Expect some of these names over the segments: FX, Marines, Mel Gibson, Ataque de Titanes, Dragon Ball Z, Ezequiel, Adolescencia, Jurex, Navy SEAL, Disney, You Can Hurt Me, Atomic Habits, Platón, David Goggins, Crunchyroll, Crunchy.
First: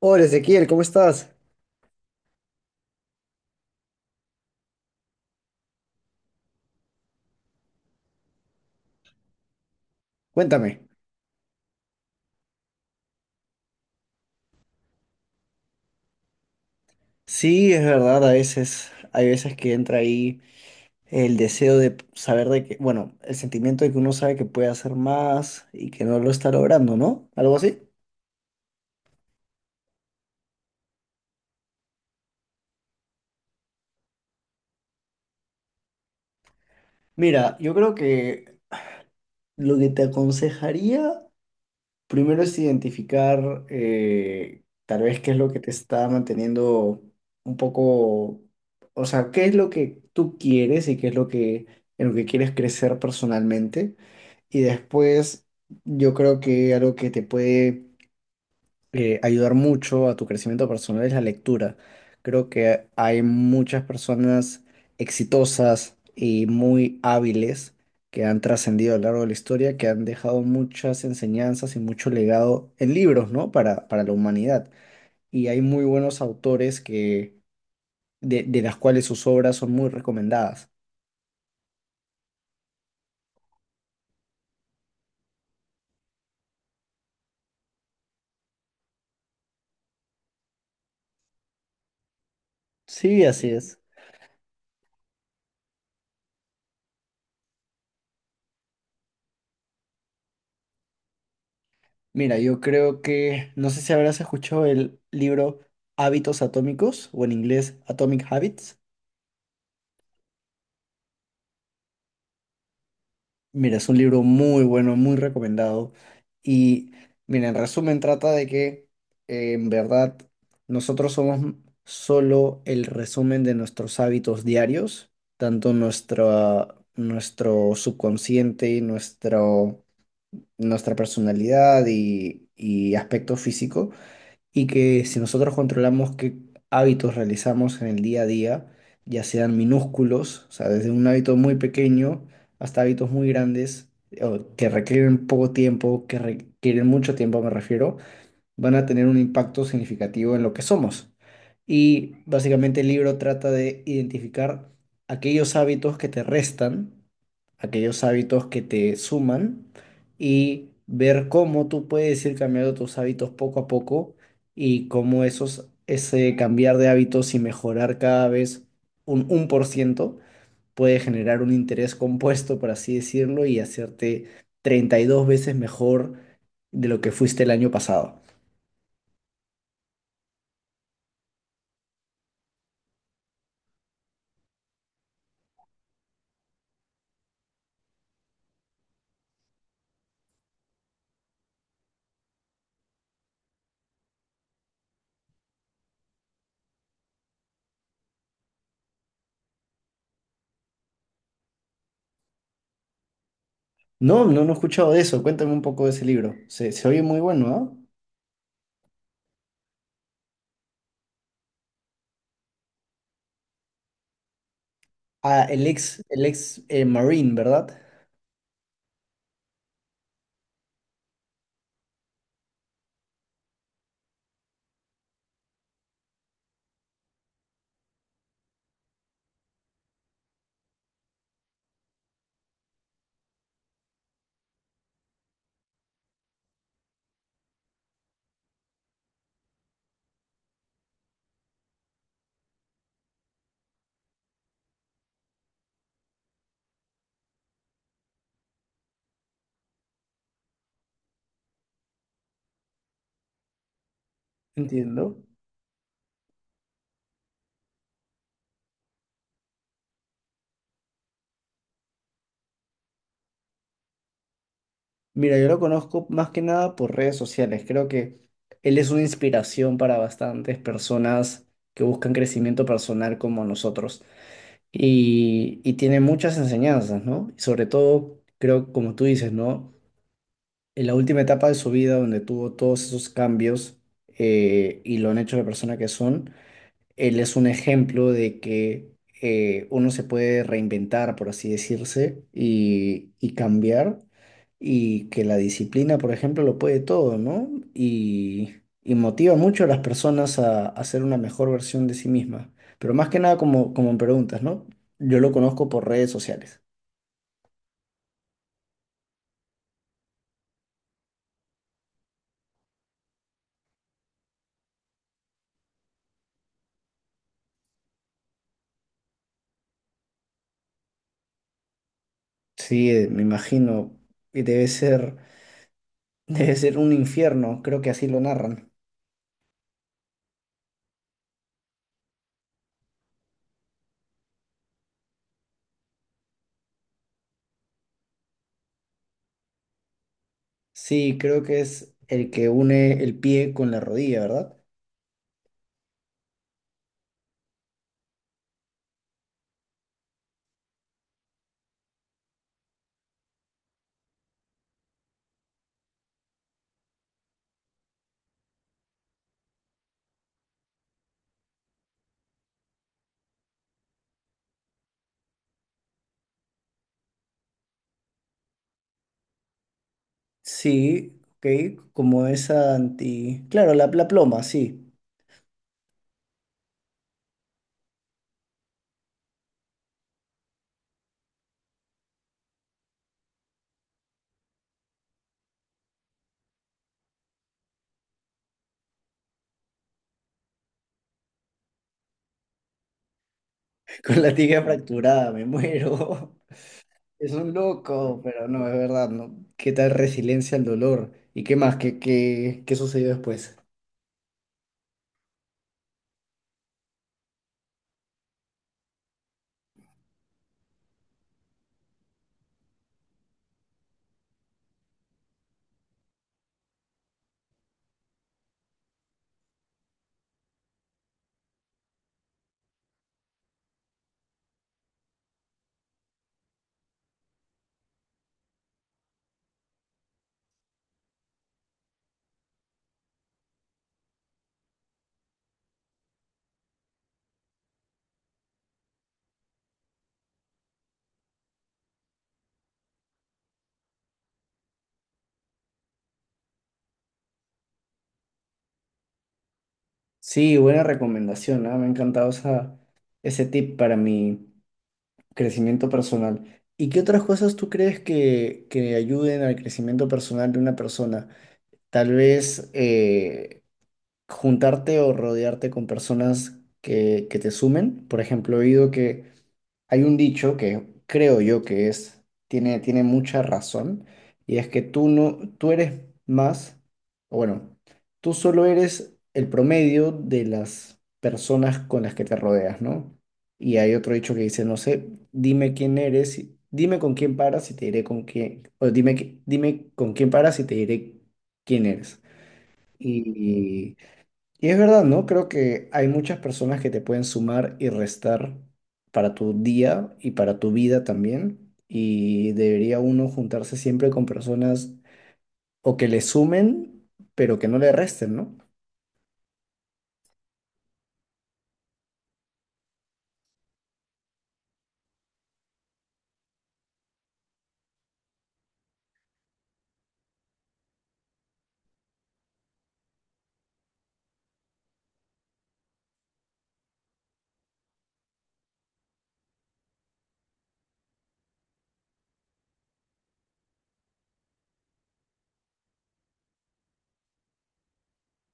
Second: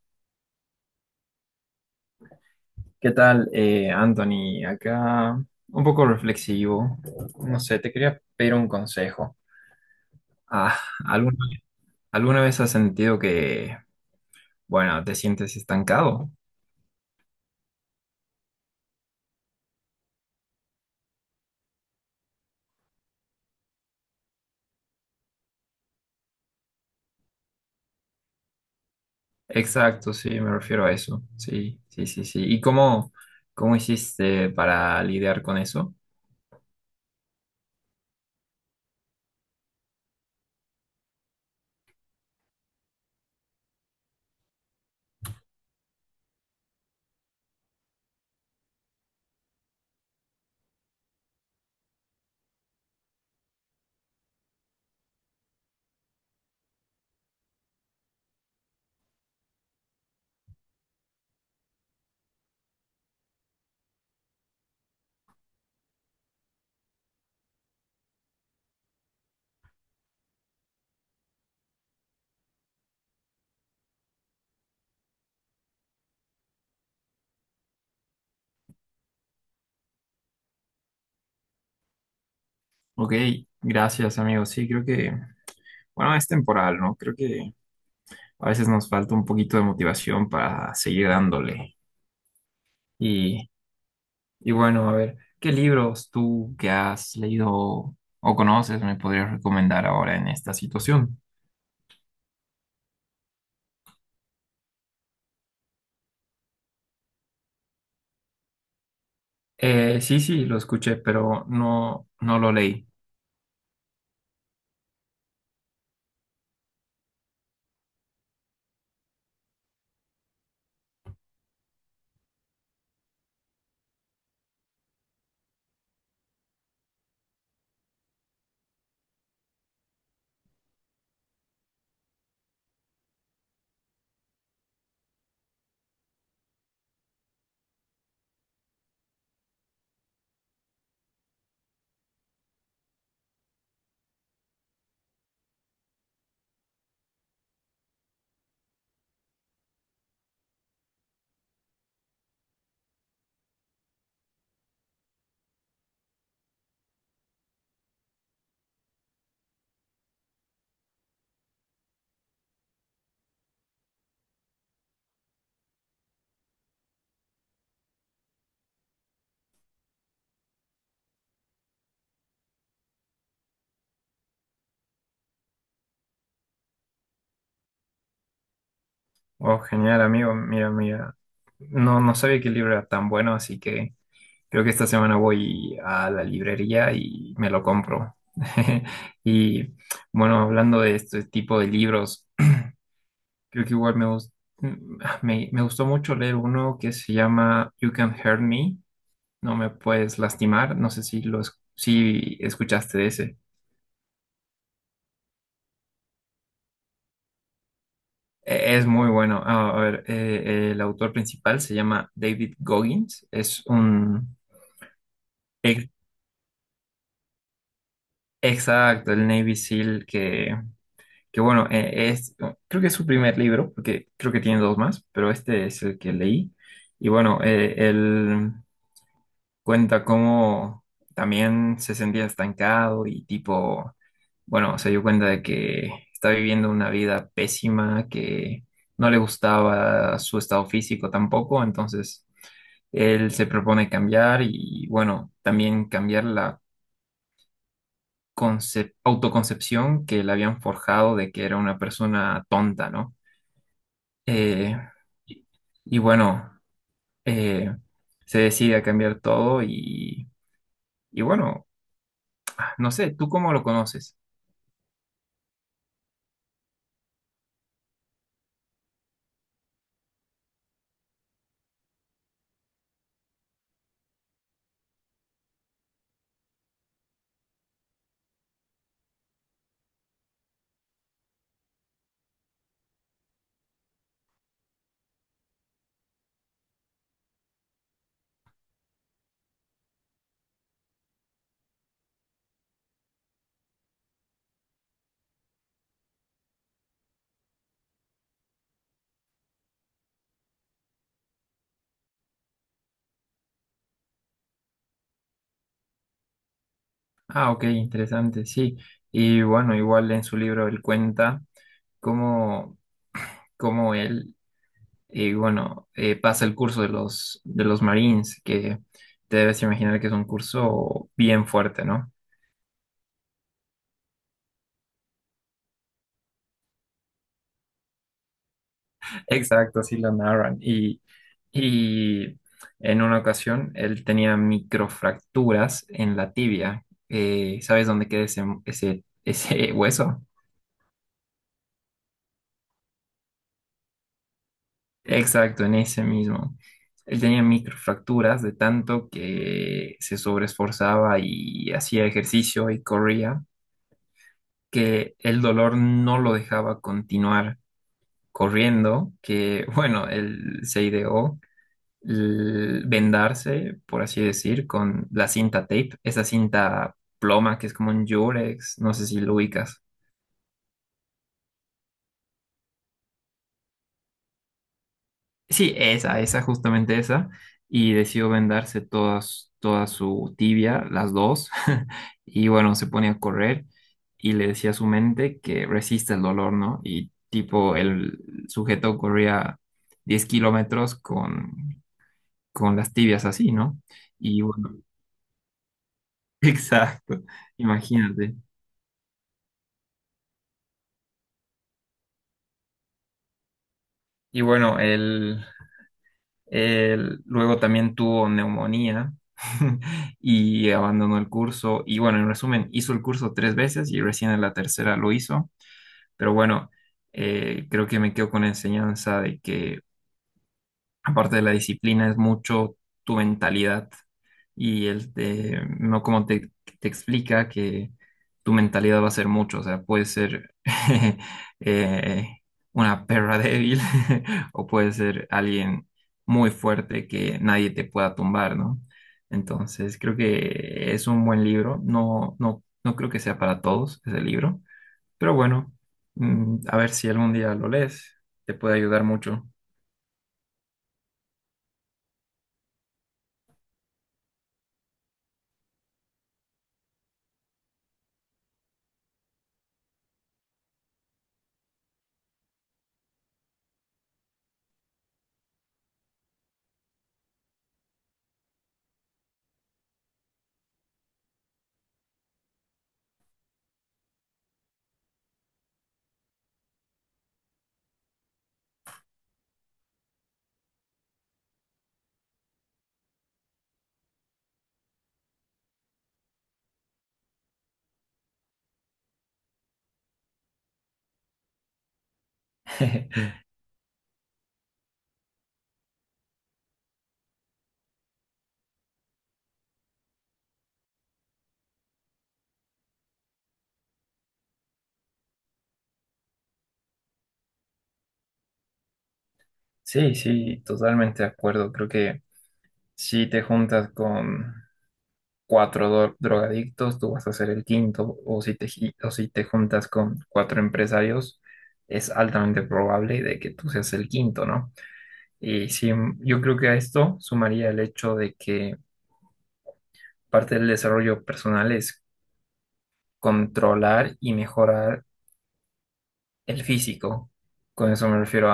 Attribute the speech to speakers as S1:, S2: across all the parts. S1: Hola Ezequiel, ¿cómo estás?
S2: ¿Qué tal, Anthony? Acá un poco reflexivo. No sé, te quería pedir un consejo. Ah,
S1: Cuéntame.
S2: ¿alguna, alguna vez has sentido que, bueno, te sientes estancado?
S1: Sí, es verdad, a veces, hay veces que entra ahí el deseo de saber de que, bueno, el sentimiento de que uno sabe que puede hacer más y que no lo está logrando, ¿no? Algo así.
S2: Exacto, sí, me refiero a eso. Sí, sí, sí, sí. ¿Y cómo hiciste para lidiar con eso?
S1: Mira, yo creo que lo que te aconsejaría primero es identificar tal vez qué es lo que te está manteniendo un poco, o sea, qué es lo que tú quieres y qué es lo que, en lo que quieres crecer personalmente. Y después, yo creo que algo que te puede ayudar mucho a tu crecimiento personal es la lectura. Creo que hay muchas personas exitosas y muy hábiles que han trascendido a lo largo de la historia, que han dejado muchas enseñanzas y mucho legado en libros, ¿no? Para la humanidad. Y hay muy buenos autores que, de las cuales sus obras son muy recomendadas.
S2: Ok, gracias, amigo. Sí, creo que, bueno, es temporal, ¿no? Creo que a veces nos falta un poquito de motivación para seguir dándole.
S1: Sí, así
S2: Y
S1: es.
S2: Y bueno, a ver, ¿qué libros tú que has leído o conoces me podrías recomendar ahora en esta situación?
S1: Mira, yo creo que, no sé si habrás escuchado el libro Hábitos Atómicos o en inglés Atomic Habits.
S2: Sí, sí, lo escuché, pero no, no lo leí.
S1: Mira, es un libro muy bueno, muy recomendado. Y mira, en resumen trata de que en verdad nosotros somos solo el resumen de nuestros hábitos diarios, tanto nuestro subconsciente, nuestra personalidad y aspecto físico. Y que si nosotros controlamos qué hábitos realizamos en el día a día, ya sean minúsculos, o sea, desde un hábito muy pequeño hasta hábitos muy grandes, o que requieren poco tiempo, que requieren mucho tiempo, me refiero, van a tener un impacto significativo en lo que somos. Y básicamente el libro trata de identificar aquellos hábitos que te restan, aquellos hábitos que te suman y ver cómo tú puedes ir cambiando tus hábitos poco a poco y cómo ese cambiar de hábitos y mejorar cada vez un por ciento puede generar un interés compuesto, por así decirlo, y hacerte 32 veces mejor de lo que fuiste el año pasado.
S2: Oh, genial, amigo. Mira, mira. No, no sabía que el libro era tan bueno, así que creo que esta semana voy a la librería y me lo compro. Y bueno, hablando de este tipo de libros, creo que igual me gustó mucho leer uno que se llama You Can Hurt Me, no me puedes lastimar. No sé si si escuchaste de ese.
S1: No, no, no he escuchado de eso. Cuéntame un poco de ese libro. Se oye muy bueno, ¿ah?
S2: Es muy bueno. Ah, a ver, el autor principal se llama David Goggins. Es un
S1: Ah,
S2: ex-
S1: el ex Marine, ¿verdad?
S2: exacto, el Navy SEAL que bueno, es creo que es su primer libro, porque creo que tiene dos más, pero este es el que leí. Y bueno, él cuenta cómo también se sentía estancado y tipo, bueno, se dio cuenta de que está viviendo una vida pésima, que no le gustaba su estado físico tampoco, entonces él se propone cambiar y bueno, también cambiar la autoconcepción que le habían forjado de que era una persona tonta, ¿no? Eh,
S1: Entiendo.
S2: y y bueno, eh, se decide a cambiar todo y bueno. No sé, ¿tú cómo lo conoces?
S1: Mira, yo lo conozco más que nada por redes sociales. Creo que él es una inspiración para bastantes personas que buscan crecimiento personal como nosotros. Y tiene muchas enseñanzas, ¿no? Y sobre todo, creo, como tú dices, ¿no? En la última etapa de su vida, donde tuvo todos esos cambios y lo han hecho la persona que son. Él es un ejemplo de que uno se puede reinventar, por así decirse, y cambiar, y que la disciplina, por ejemplo, lo puede todo, ¿no? Y, y motiva mucho a las personas a ser una mejor versión de sí mismas. Pero más que nada, como, como me preguntas, ¿no? Yo lo conozco por redes sociales.
S2: Ah, ok, interesante, sí. Y bueno, igual en su libro él cuenta cómo, cómo él, bueno, pasa el curso de los, Marines, que te debes imaginar que es un curso bien fuerte, ¿no?
S1: Sí, me imagino, y debe ser, debe ser un infierno, creo que así lo narran.
S2: Exacto, sí lo narran. Y en una ocasión él tenía microfracturas en la tibia. ¿Sabes dónde queda ese hueso?
S1: Sí, creo que es el que une el pie con la rodilla, ¿verdad?
S2: Exacto, en ese mismo. Él tenía microfracturas de tanto que se sobreesforzaba y hacía ejercicio y corría, que el dolor no lo dejaba continuar corriendo, que bueno, él se ideó vendarse, por así decir, con la cinta tape, esa cinta ploma que es como un Jurex, no sé si lo ubicas.
S1: Sí, ok, como esa anti... Claro, la ploma, sí.
S2: Sí, esa, justamente esa. Y decidió vendarse todas, toda su tibia, las dos. Y bueno, se pone a correr y le decía a su mente que resiste el dolor, ¿no? Y tipo, el sujeto corría 10 km con las tibias así, ¿no?
S1: Con la
S2: Y
S1: tibia
S2: bueno,
S1: fracturada, me muero.
S2: exacto,
S1: Es un loco,
S2: imagínate.
S1: pero no, es verdad, ¿no? ¿Qué tal resiliencia al dolor? ¿Y qué más? ¿Qué sucedió después?
S2: Y bueno, él luego también tuvo neumonía y abandonó el curso. Y bueno, en resumen, hizo el curso tres veces y recién en la tercera lo hizo. Pero bueno, creo que me quedo con la enseñanza de que aparte de la disciplina, es mucho tu mentalidad y el de, no como te explica que tu mentalidad va a ser mucho, o sea, puede ser eh, una perra débil o puede ser alguien muy fuerte que nadie te pueda tumbar, ¿no? Entonces, creo que es un buen libro, no, no, no creo que sea para todos ese libro, pero bueno, a ver si algún día lo lees, te puede ayudar mucho.
S1: Sí, buena recomendación, ¿ah? Me ha encantado esa, ese tip para mi crecimiento personal. ¿Y qué otras cosas tú crees que ayuden al crecimiento personal de una persona? Tal vez... juntarte o rodearte con personas que te sumen. Por ejemplo, he oído que hay un dicho que creo yo que es, tiene mucha razón, y es que tú no, tú eres más, o bueno, tú solo eres el promedio de las personas con las que te rodeas, ¿no? Y hay otro dicho que dice, no sé, dime con quién paras y te diré con quién, o dime con quién paras y te diré quién eres. y y es verdad, ¿no? Creo que hay muchas personas que te pueden sumar y restar para tu día y para tu vida también. Y debería uno juntarse siempre con personas o que le sumen, pero que no le resten, ¿no?
S2: Sí, sí, totalmente de acuerdo. Creo que si te juntas con cuatro drogadictos, tú vas a ser el quinto, o si o si te juntas con cuatro empresarios, es altamente probable de que tú seas el quinto, ¿no? Y sí, yo creo que a esto sumaría el hecho de que parte del desarrollo personal es controlar y mejorar el físico. Con eso me refiero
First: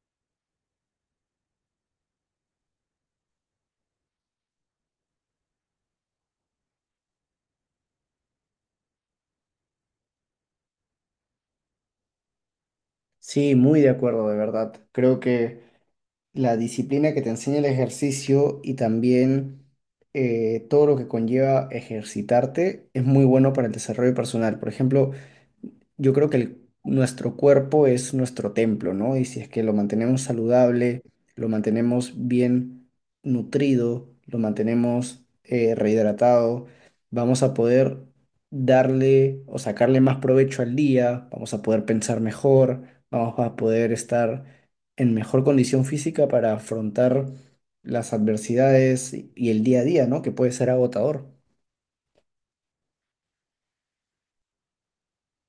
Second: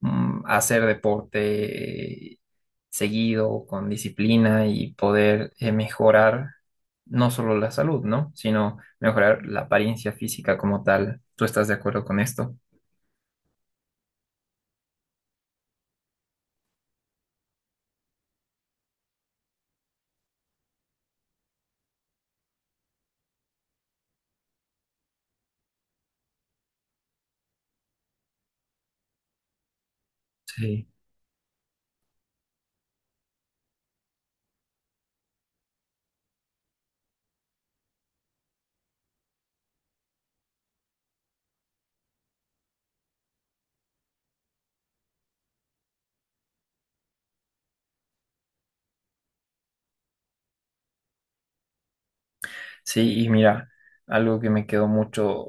S2: hacer deporte seguido, con disciplina y poder mejorar no solo la salud, ¿no? Sino mejorar la apariencia física como tal. ¿Tú estás de acuerdo con esto?
S1: Sí, muy de acuerdo, de verdad. Creo que la disciplina que te enseña el ejercicio y también todo lo que conlleva ejercitarte es muy bueno para el desarrollo personal. Por ejemplo, yo creo que nuestro cuerpo es nuestro templo, ¿no? Y si es que lo mantenemos
S2: Sí.
S1: saludable, lo mantenemos bien nutrido, lo mantenemos rehidratado, vamos a poder darle o sacarle más provecho al día, vamos a poder pensar mejor, vamos a poder estar en mejor condición física para afrontar las adversidades y el día a día, ¿no? Que puede ser agotador.
S2: Sí, y mira, algo que me quedó mucho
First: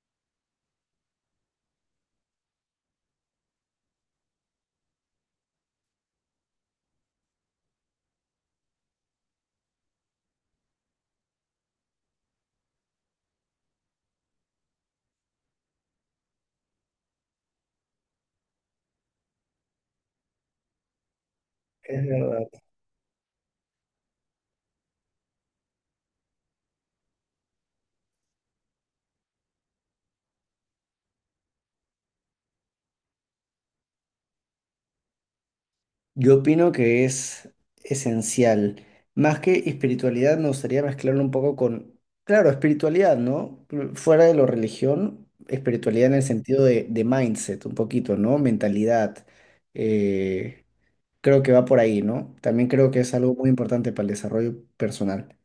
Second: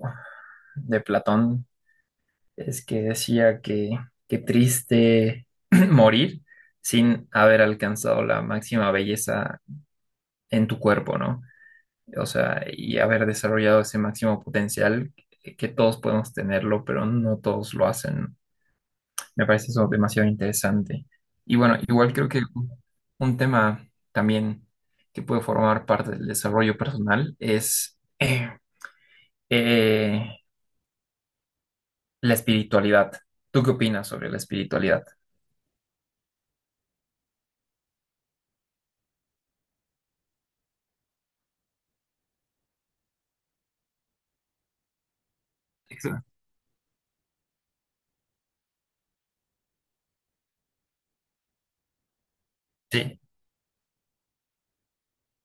S2: de Platón es que decía que qué triste morir sin haber alcanzado la máxima belleza en tu cuerpo, ¿no? O sea, y haber desarrollado ese máximo potencial que todos podemos tenerlo, pero no todos lo hacen. Me parece eso demasiado interesante. Y bueno,
S1: Es
S2: igual creo que
S1: verdad.
S2: un tema también que puede formar parte del desarrollo personal es eh, la espiritualidad. ¿Tú qué opinas sobre la espiritualidad?
S1: Yo opino que es esencial. Más que espiritualidad, me gustaría mezclarlo un poco con, claro, espiritualidad, ¿no? Fuera de lo religión, espiritualidad en el
S2: Exacto.
S1: sentido de mindset, un poquito, ¿no? Mentalidad. Eh, creo que va por ahí, ¿no? También creo que es
S2: Sí,
S1: algo muy importante para el desarrollo personal.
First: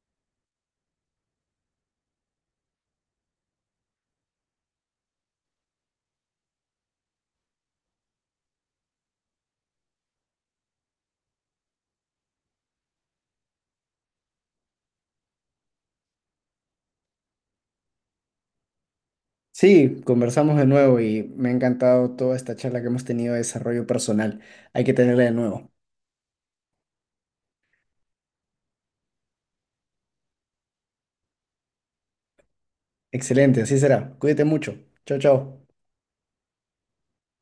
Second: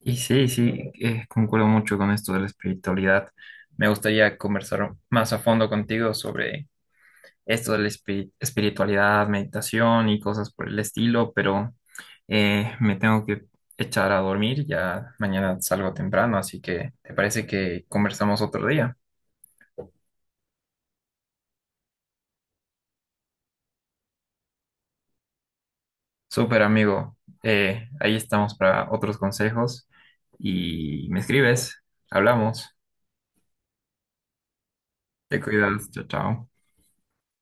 S2: y sí, sí, concuerdo mucho con esto de la espiritualidad. Me gustaría conversar más a fondo contigo sobre esto de la espiritualidad, meditación y cosas por el estilo, pero me tengo que echar a dormir, ya mañana salgo temprano, así que ¿te parece que conversamos otro día?
S1: Sí, conversamos de nuevo y me ha encantado toda esta charla que hemos tenido de desarrollo personal. Hay que tenerla de nuevo.
S2: Súper amigo, ahí estamos para otros consejos y me escribes, hablamos,
S1: Excelente, así será. Cuídate mucho. Chao,
S2: te
S1: chao.
S2: cuidas, chao, chao.